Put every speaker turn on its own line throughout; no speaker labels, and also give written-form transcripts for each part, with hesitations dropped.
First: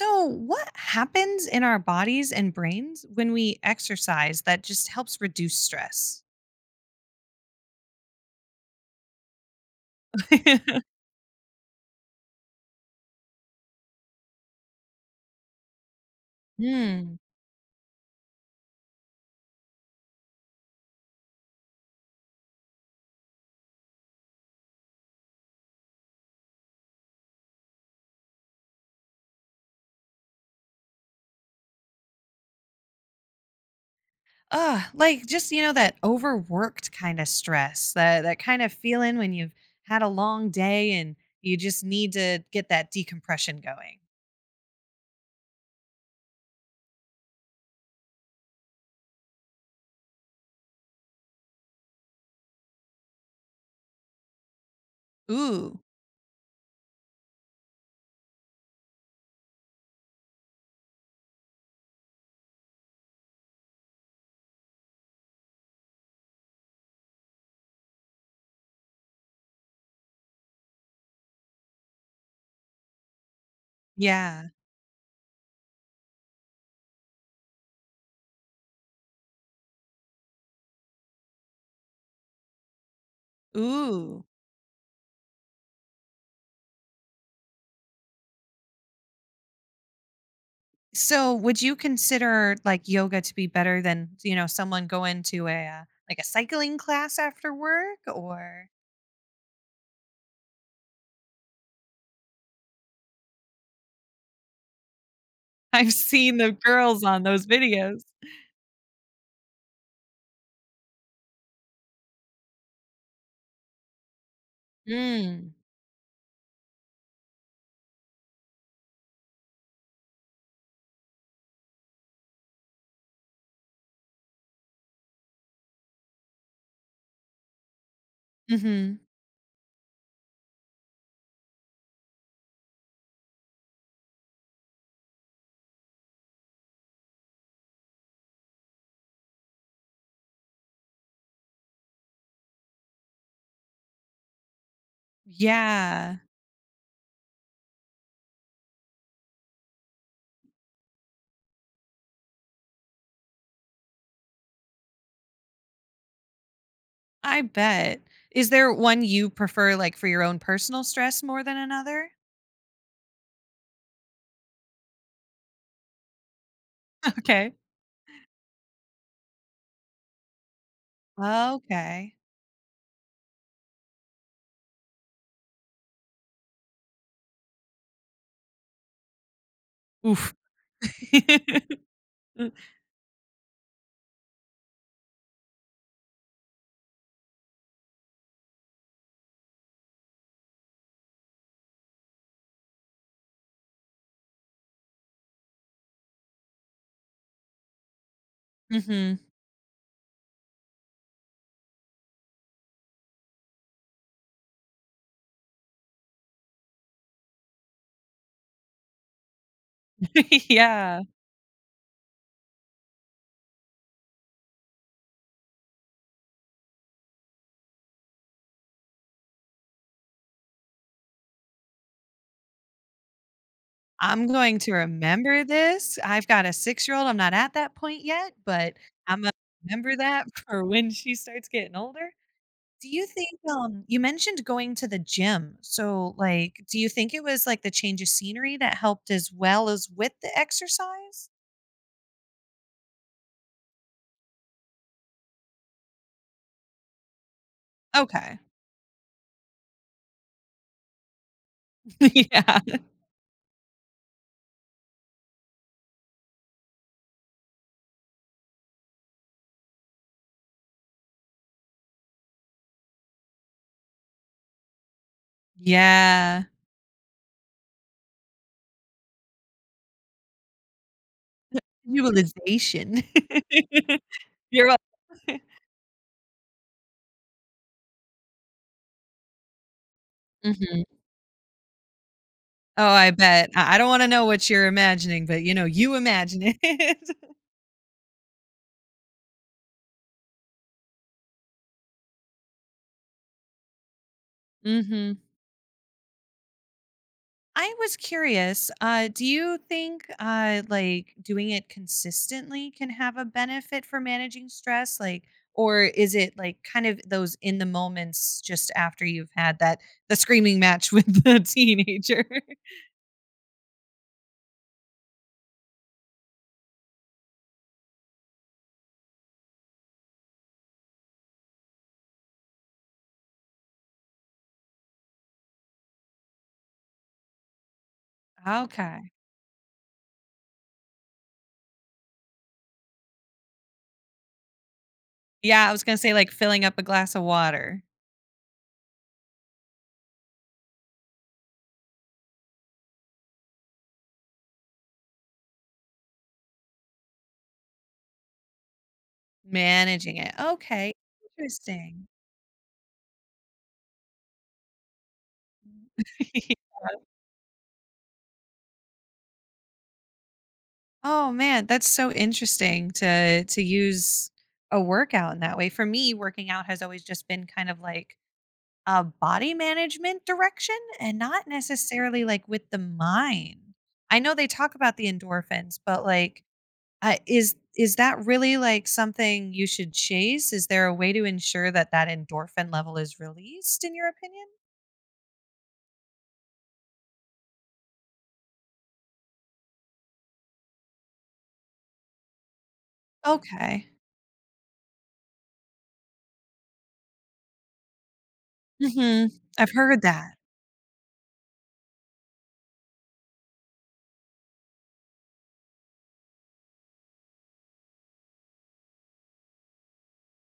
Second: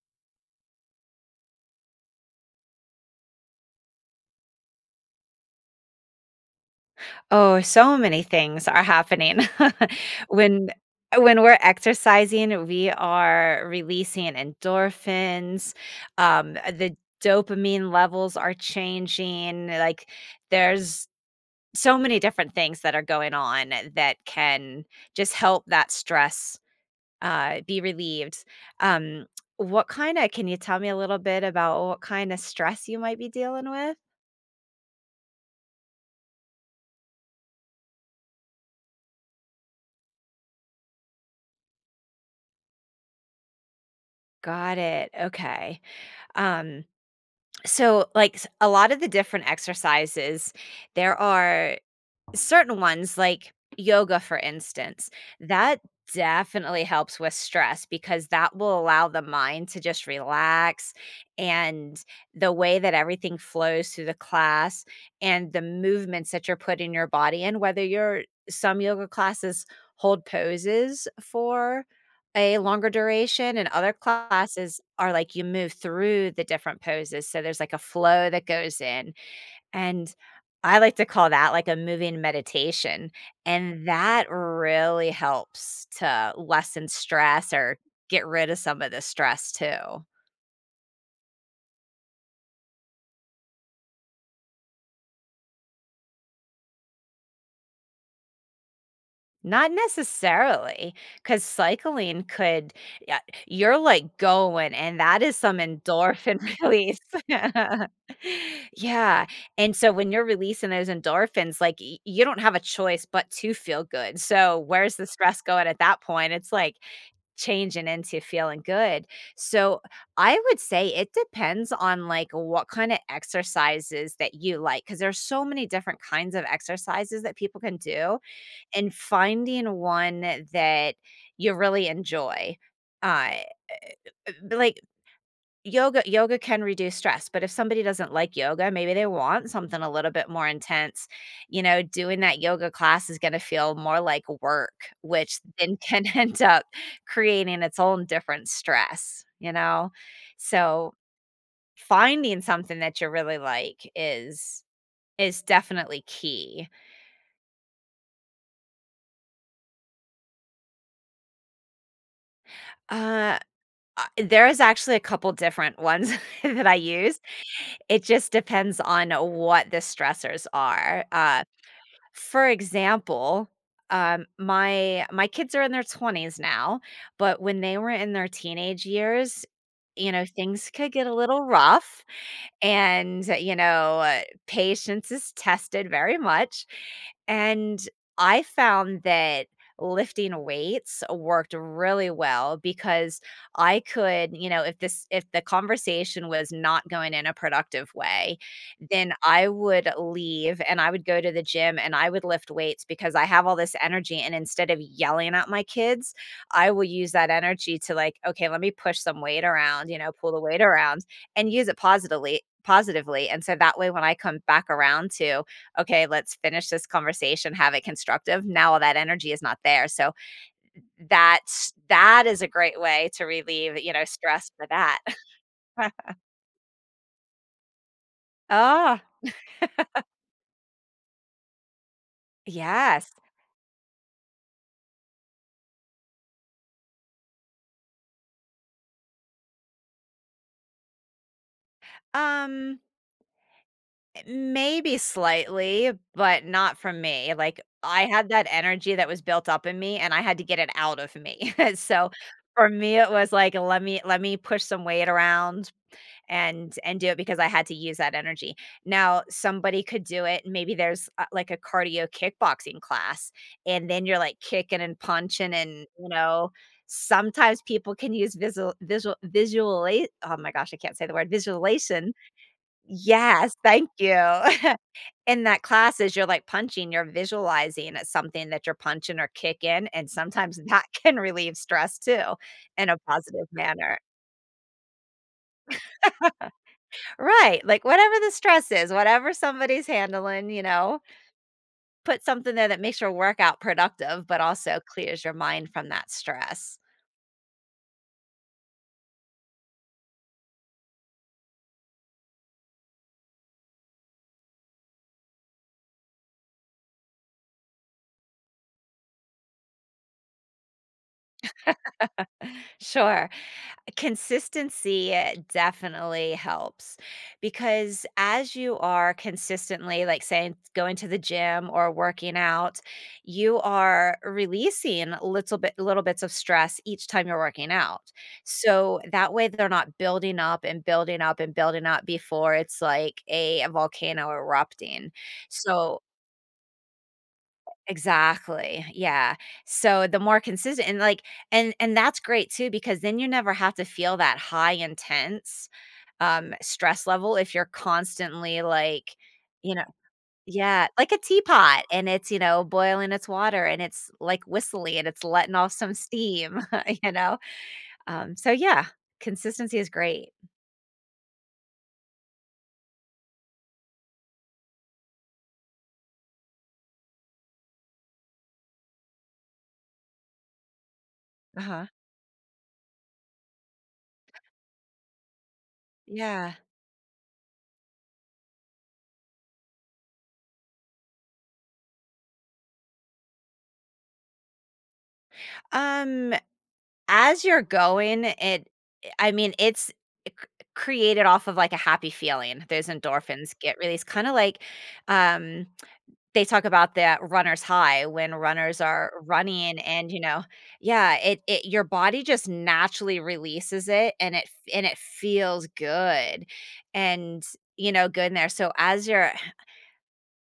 So, what happens in our bodies and brains when we exercise that just helps reduce stress?
Oh, so many things are happening. When when we're exercising, we are releasing endorphins, the
Hmm.
dopamine levels are changing, like, there's so many different things that are going on that can just help that stress, be relieved. Um, what kinda can you tell me a little bit about what kinda stress you might be dealing with?
Ugh, like just that overworked kind of stress, that kind of feeling when you've had a long day and you just need to get that decompression going.
Got it, okay. Um So, like a lot of the different exercises, there are certain ones like yoga for instance
Ooh,
that definitely helps with stress because that will allow the mind to just relax and the way that everything flows through the class and the movements that you're putting your body in whether you're some yoga classes hold poses for a longer duration and other
yeah.
classes are like you move through the different poses so there's like a flow that goes in and I like to call that like a moving meditation, and
Ooh.
that really helps to lessen stress or get rid of some of the stress too.
So, would you consider like yoga to be better than someone going to a like a cycling class after work or?
Not necessarily, because cycling could, yeah, you're like going, and that is some
I've seen
endorphin
the
release.
girls on those videos.
Yeah, and so when you're releasing those endorphins, like, y you don't have a choice but to feel good, so where's the stress
Mm.
going at that point? It's like changing into feeling good. So I would say it depends on like what kind of exercises that you like because there's so many different kinds of exercises that people can do and
Mhm.
finding one that you really enjoy. Uh b- like yoga can reduce stress, but if somebody doesn't like yoga, maybe they want something a little bit more intense. You know, doing that yoga class is gonna feel more like work, which then can
Yeah,
end up creating its own different stress, you know? So, finding something that you really like is definitely key.
I bet. Is there one you prefer, like, for your own personal stress more than another?
Uh, there is actually a couple different ones that I use.
Okay.
It just depends on what the stressors are.
Okay.
For example, my my kids are in their 20s now, but when they were in their teenage years, you know,
Oof.
things could get a little rough, and you know, patience is tested very much. And I found that lifting weights worked really well because I could, you know, if the conversation was not going in a productive way, then
Mhm.
I would leave and I would go to the gym and I would lift weights because I have all this energy, and instead of yelling at my kids, I will use that energy to like, okay, let me push some weight around, you know, pull the weight
Yeah.
around and use it positively, and so that way when I come back around to, "Okay, let's finish this conversation, have it constructive," now all that energy is not there, so that is a great way to relieve, you know,
I'm
stress
going
for
to
that.
remember this. I've got a six-year-old, I'm not at that point yet, but
Oh,
Imma remember that for when she starts getting older. Do you
yes.
think, you mentioned going to the gym. So, like, do you think it was, like, the change of scenery that helped as well as with the exercise?
Um, maybe slightly, but not from me. Like, I had
Okay.
that energy that was built up in me, and I had to get it out of me, so
Yeah.
for me, it was like, let me push some weight around, and do it because I had to use that energy. Now, somebody could do it, maybe there's, like, a cardio kickboxing class, and then you're, like, kicking and punching and, you
Yeah.
know, sometimes people can use visual visual visuala oh my gosh, I can't say the word, visualization.
Visualization.
Yes, thank you.
You're wel
In that class, as you're, like, punching, you're visualizing at something that you're punching or kicking, and sometimes
Mhm.
that can relieve stress too,
Oh,
in a
I
positive
bet. I don't
manner.
wanna know what you're imagining, but, you know, you imagine it.
Right, like, whatever the stress is, whatever somebody's handling, you know, put something there that makes your workout productive, but also
Mhm.
clears your mind from that stress.
I was curious, do you think like doing it consistently can have a benefit for managing stress? Like, or is it like kind of those in the moments just after you've had that the screaming match with the teenager?
Sure. Consistency, definitely helps because as you are consistently, like saying, going to the gym or working out, you are releasing little bits of stress each time you're working out. So
Okay.
that way they're not building up and building up and building up before it's like a volcano erupting.
Yeah, I was gonna
So
say like filling up a glass of water,
exactly. Yeah. So the more consistent and like and that's great too because then you never have to feel that high intense stress level if you're constantly like, you know,
managing it.
yeah,
Okay,
like a teapot
interesting.
and it's, you know, boiling its water and it's like whistling and it's letting off some
Yeah.
steam, you know. So yeah, consistency is great.
Oh man, that's so interesting to use a workout in that way. For me, working out has always just been kind of like a body management direction and not
Uh-huh.
necessarily like with the mind. I know they talk about the endorphins, but like
Yeah.
is that really like something you should chase? Is there a way to ensure that that endorphin level is released in your opinion?
Um as you're going, it I mean, it's c created off of, like, a happy feeling. Those endorphins get
Okay.
released, kinda like, um, they talk about that runner's high when runners are
Mhm. I've
running
heard
and, you
that.
know, yeah, it your body just naturally releases it, and it feels good, and, you know, good in there. So as you're,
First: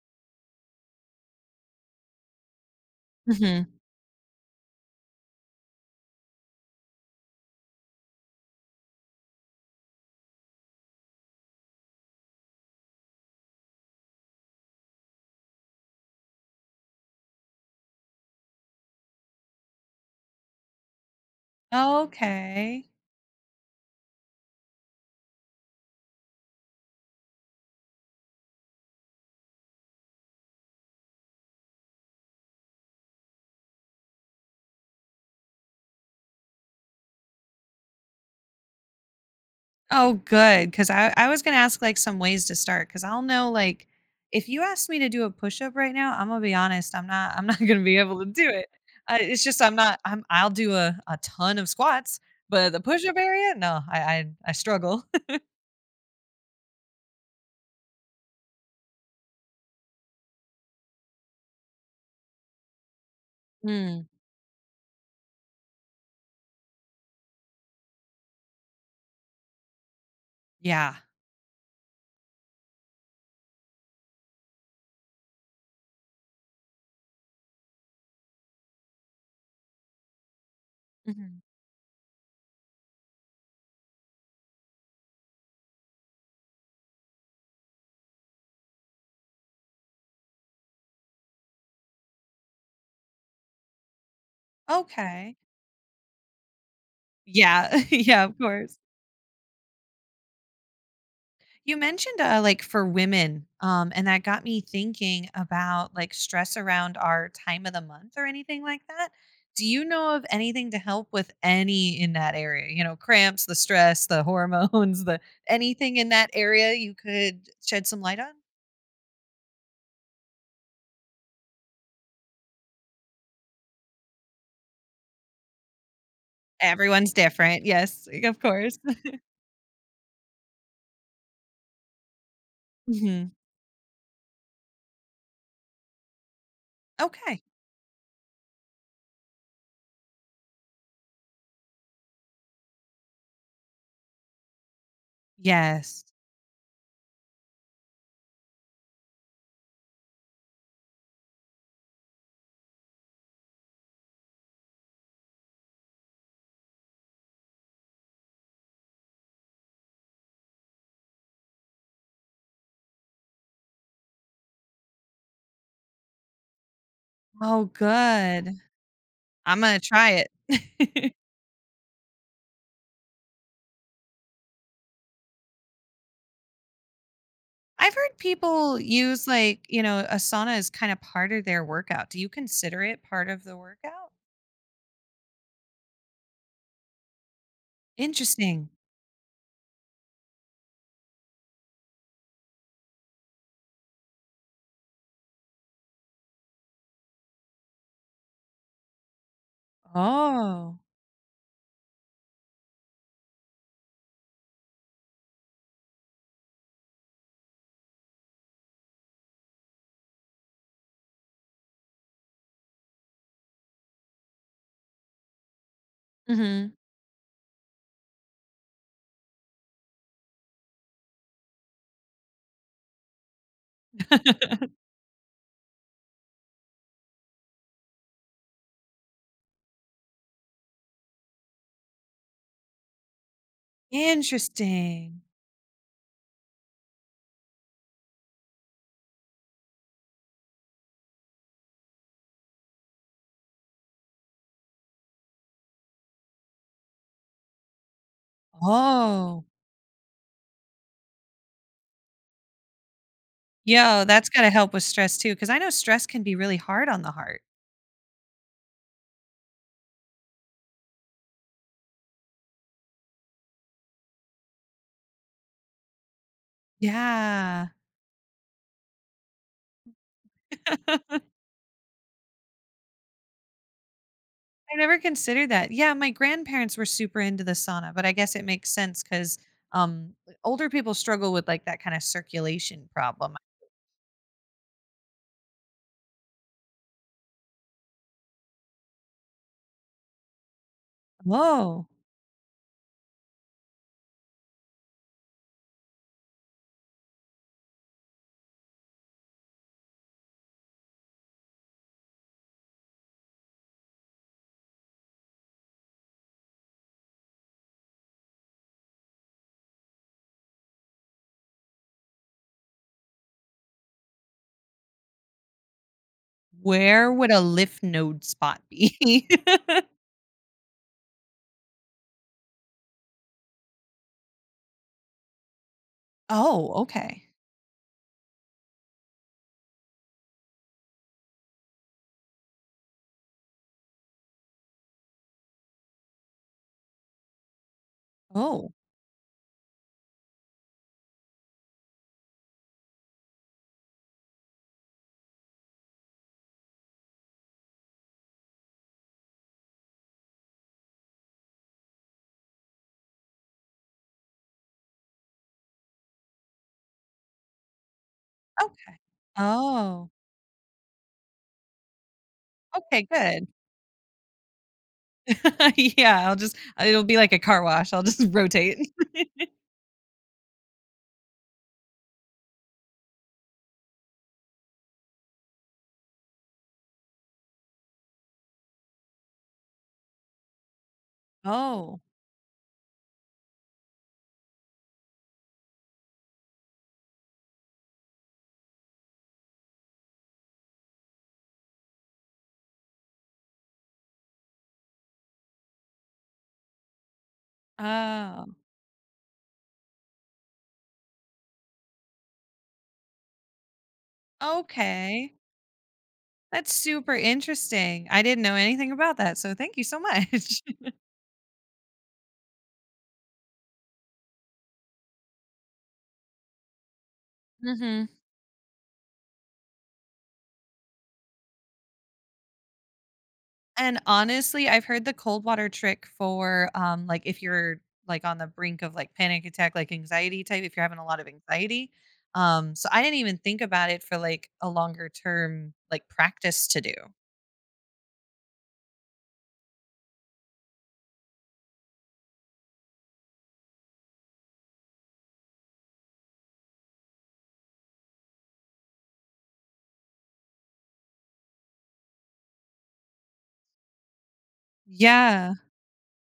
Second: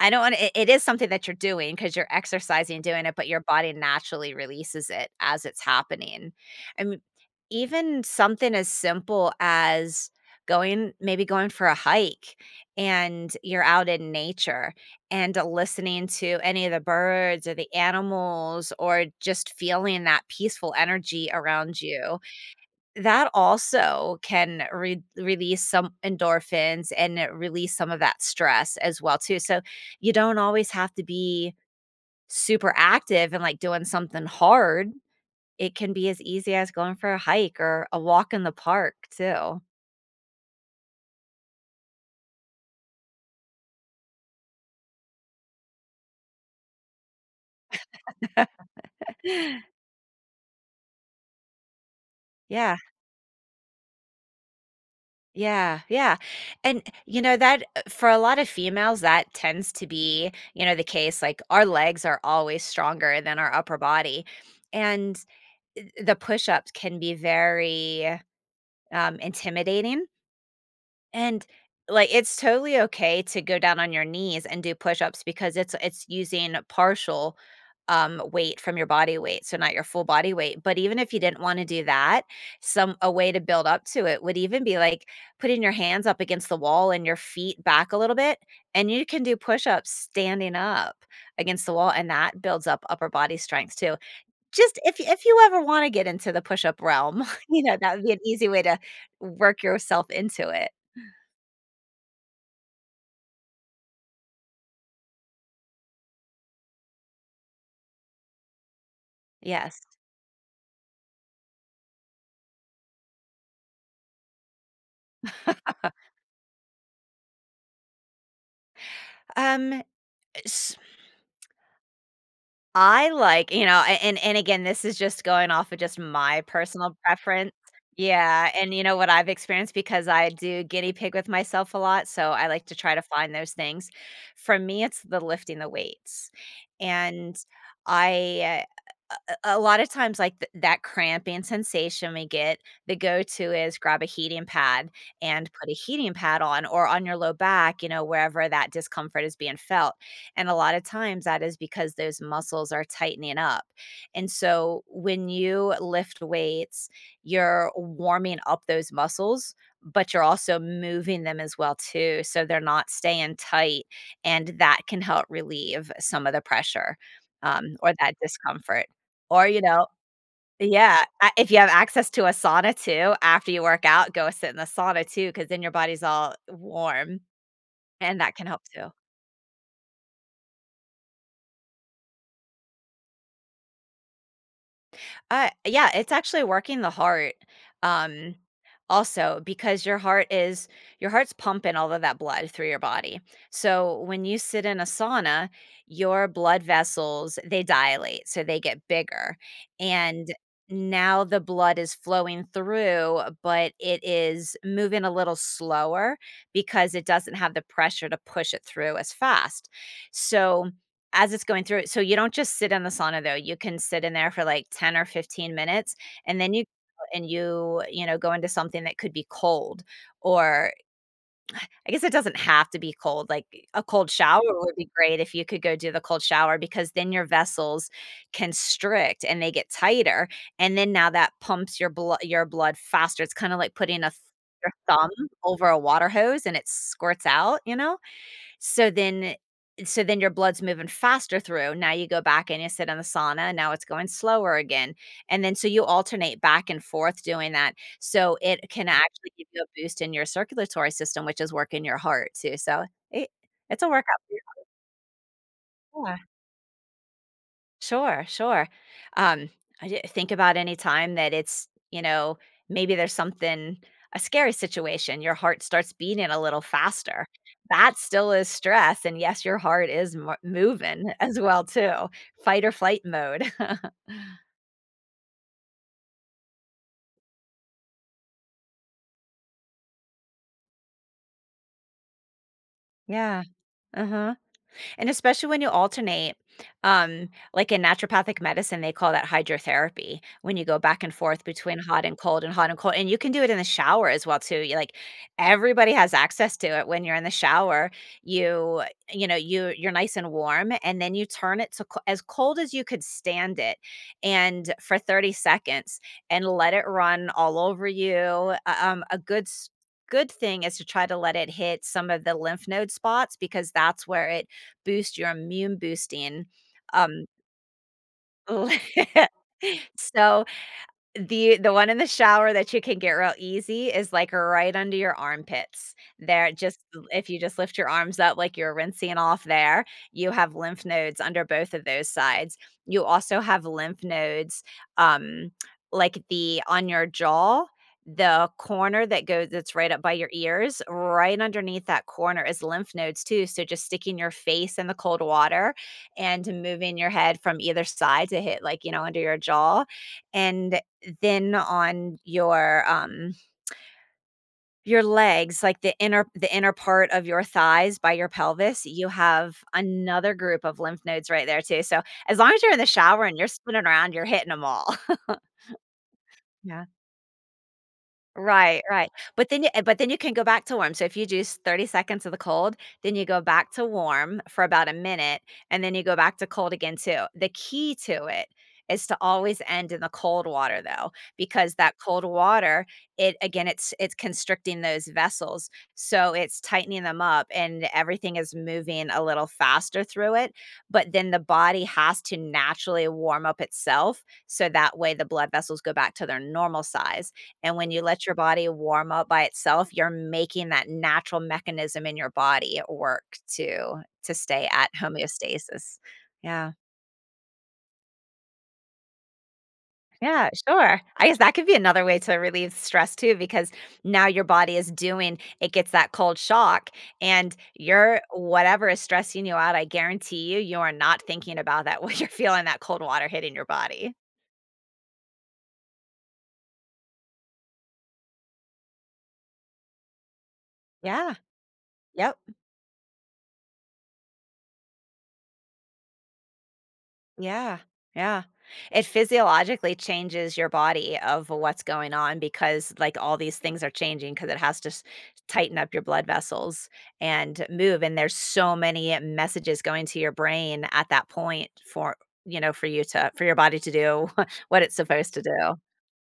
I don't want, it is something that you're doing because 'cause you're exercising doing it, but your
Mhm.
body naturally releases it as it's happening. I mean, even something as simple as going maybe going for a hike, and you're out in nature and listening to any of the birds or the animals or just feeling that peaceful energy around you.
Okay.
That also can re release some endorphins and it release some of that stress as well too, so you don't always have to be super active and, like, doing something hard. It can be as easy as going for a hike or a walk in the park too.
Oh, good. Cause I was gonna ask like some ways to start because I'll know like if you asked me to do a push up right now, I'm gonna be honest, I'm not gonna be able to do it. I, it's just I'm not I'm I'll do a ton of squats, but
Yeah,
the push up area, no, I struggle.
yeah, yeah, and, you know, that for a lot of females, that tends to be, you know, the case, like, our legs are always stronger than our upper
Mm,
body, and the push-ups can be very, intimidating,
yeah.
and, like, it's totally okay to go down on your knees and do push-ups because it's using partial, weight from your body weight, so not your full body weight. But even if you
Mhm.
didn't wanna do that, some a way to build up to it would even be, like, putting your hands up against the wall and your feet back a little bit, and you can do push-ups standing up against the wall, and that builds up upper body strength too. Just if
Okay.
you ever wanna get into the push-up realm, you know,
Yeah.
that would be an
yeah, of
easy way
course.
to work yourself into it.
You mentioned like for women, and that got me thinking about like stress around our time of the month or anything like that. Do
Yes.
you know of anything to help with any in that area? You know, cramps, the stress, the hormones, the anything in that area you could shed some light on?
Um, s I like, you know, a and again, this is just going off of just my personal
Everyone's
preference.
different. Yes, of
Yeah, and
course.
you know what I've experienced because I do guinea pig with myself a lot, so I like to try to
Mhm.
find those things. For me, it's the lifting the weights, and
Okay.
I a lot of times, like, th that cramping sensation we get, the go-to is grab a heating pad and put a
Yes.
heating pad on or on your low back, you know, wherever that discomfort is being felt, and a lot of times, that is because those muscles are tightening up, and so when you lift weights, you're warming up those muscles, but you're also moving them as well too, so they're not staying tight, and that can help relieve some of the pressure,
Oh,
or that
good.
discomfort. Or,
I'm
you
going to
know,
try
yeah,
it.
a if you have access to a sauna too, after you work out, go sit in the sauna too. Because then your body's all warm,
I've heard
and that can help
people
too.
use like, you know, a sauna is kind of part of their workout. Do you consider it part of the workout?
Yeah, it's actually working the heart. Um,
Interesting.
also because your heart's pumping all of that blood through your body. So when you sit in a sauna, your blood vessels, they dilate, so they get bigger. And
Oh.
now the blood is flowing through, but it is moving a little slower because it doesn't have the pressure to push it through as fast. So as it's going through it, so you don't just sit in the sauna though, you can sit in there for like 10 or 15 minutes, and then
Mhm.
you, you know, go into something that could be cold, or I guess it doesn't have to be cold, like, a cold shower would be great if you could go do the cold shower because then your vessels constrict and they get tighter, and then now that pumps your blood faster. It's kinda like putting a th your thumb
Interesting.
over a water hose and it squirts out, you know? So then so then your blood's moving faster through. Now you go back and you sit in the sauna, now it's going slower again. And then so you alternate back and forth doing that. So it can actually
Oh.
give you a boost in your circulatory system, which is working your heart too. So it it's a
Yo,
workout.
that's gotta help with stress too, because I know stress
Yeah.
can be really hard on the heart.
Sure, sure. Um, I di think about any time that it's maybe there's something a scary situation, your heart starts beating a little faster.
Yeah.
That still is stress, and yes, your heart is mo moving as well too, fight or flight mode.
I never considered that. Yeah, my grandparents were super into the sauna, but I guess it makes sense 'cause, um, older people struggle with like that kind of circulation problem.
Yeah, uh-huh. And especially when you alternate, like in naturopathic medicine, they call that hydrotherapy when you go back and forth between
Oh.
hot and cold and hot and cold. And you can do it in the shower as well too. You like everybody has access to it when you're in the shower. You you know you're nice and warm, and then you turn it to as cold as you could stand it, and for 30 seconds, and let it run all over you. A good thing is to try to let it hit some of the lymph node spots because that's where it boost your immune boosting,
Where
um,
would a lymph node spot be?
so, the one in the shower that you can get real easy is, like, right under your armpits. There
Oh,
just
okay.
if you just lift your arms up like you're rinsing off there, you have lymph nodes under both of those sides. You also have lymph nodes, um, like, the on your jaw, the
Oh.
corner that goes that's right up by your ears, right underneath that corner is lymph nodes too, so just sticking your face in the cold water and moving your head from either side to hit, like, you know, under your jaw, and then on your legs, like the inner part of your thighs by your pelvis,
Okay.
you have
Oh,
another group of lymph nodes right there too. So as long as you're in the
okay,
shower and
good.
you're spinning around, you're hitting them all.
Yeah, I'll just
Yeah.
it'll be like a car wash, I'll just rotate.
Right, right. But then you can go back to warm. So if you juice 30 seconds of the cold, then you go back to warm for about a minute and then you go back to cold again too. The key to it is to always end in the cold water though, because that
Oh.
cold water, it again it's constricting those vessels. So it's tightening them up and everything is moving a little faster through it, but then the body has to naturally warm up itself so that way the blood vessels go back to their normal size, and when you let your
Oh,
body warm up by itself, you're making that natural mechanism in your body work to stay at
okay.
homeostasis. Yeah.
That's super interesting. I didn't know anything about that, so thank you so
Yeah,
much.
sure. I guess that could be another way to relieve stress too, because now your body is doing it gets that cold shock and
Mhm.
your whatever is stressing you out, I guarantee you, you are not thinking about that when you're feeling that cold water hitting your
And
body.
honestly, I've heard the cold water trick for, like, if you're, like, on the brink of, like, panic attack, like, anxiety type, if you're having a lot of
Yeah.
anxiety.
Yep.
So I didn't even think about it for, like, a longer term, like, practice to do.
Yeah. Yeah. It physiologically changes your body of what's going on because like all these things are changing because it has to tighten up your blood vessels and move, and there's so many messages going to your brain at that point for you know for you to for your body to do what it's supposed to
Yeah,
do.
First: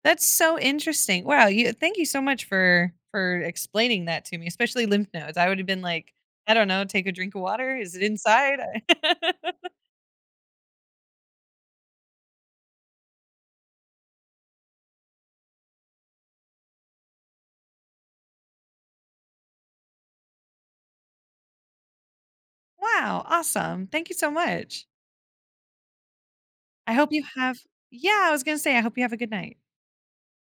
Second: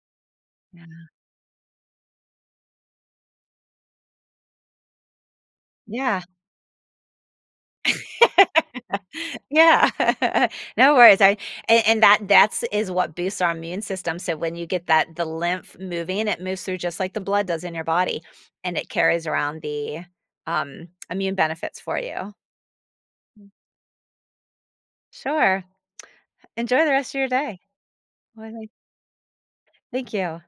that's so
Yeah.
interesting. Wow, you thank you so much for explaining that to me, especially lymph nodes. I would have been like,
Yeah.
I don't know, take a drink of water. Is it inside?
Yeah. No worries. I and that that's is what boosts our immune system, so when you get that the lymph moving, it moves through just like the blood does in your body, and it carries around the, immune benefits for you.
Wow, awesome. Thank you so much.
Sure. Enjoy the
I hope
rest of
you
your
have
day.
Yeah, I was
Well,
gonna say, I hope you have a good night.
thank you.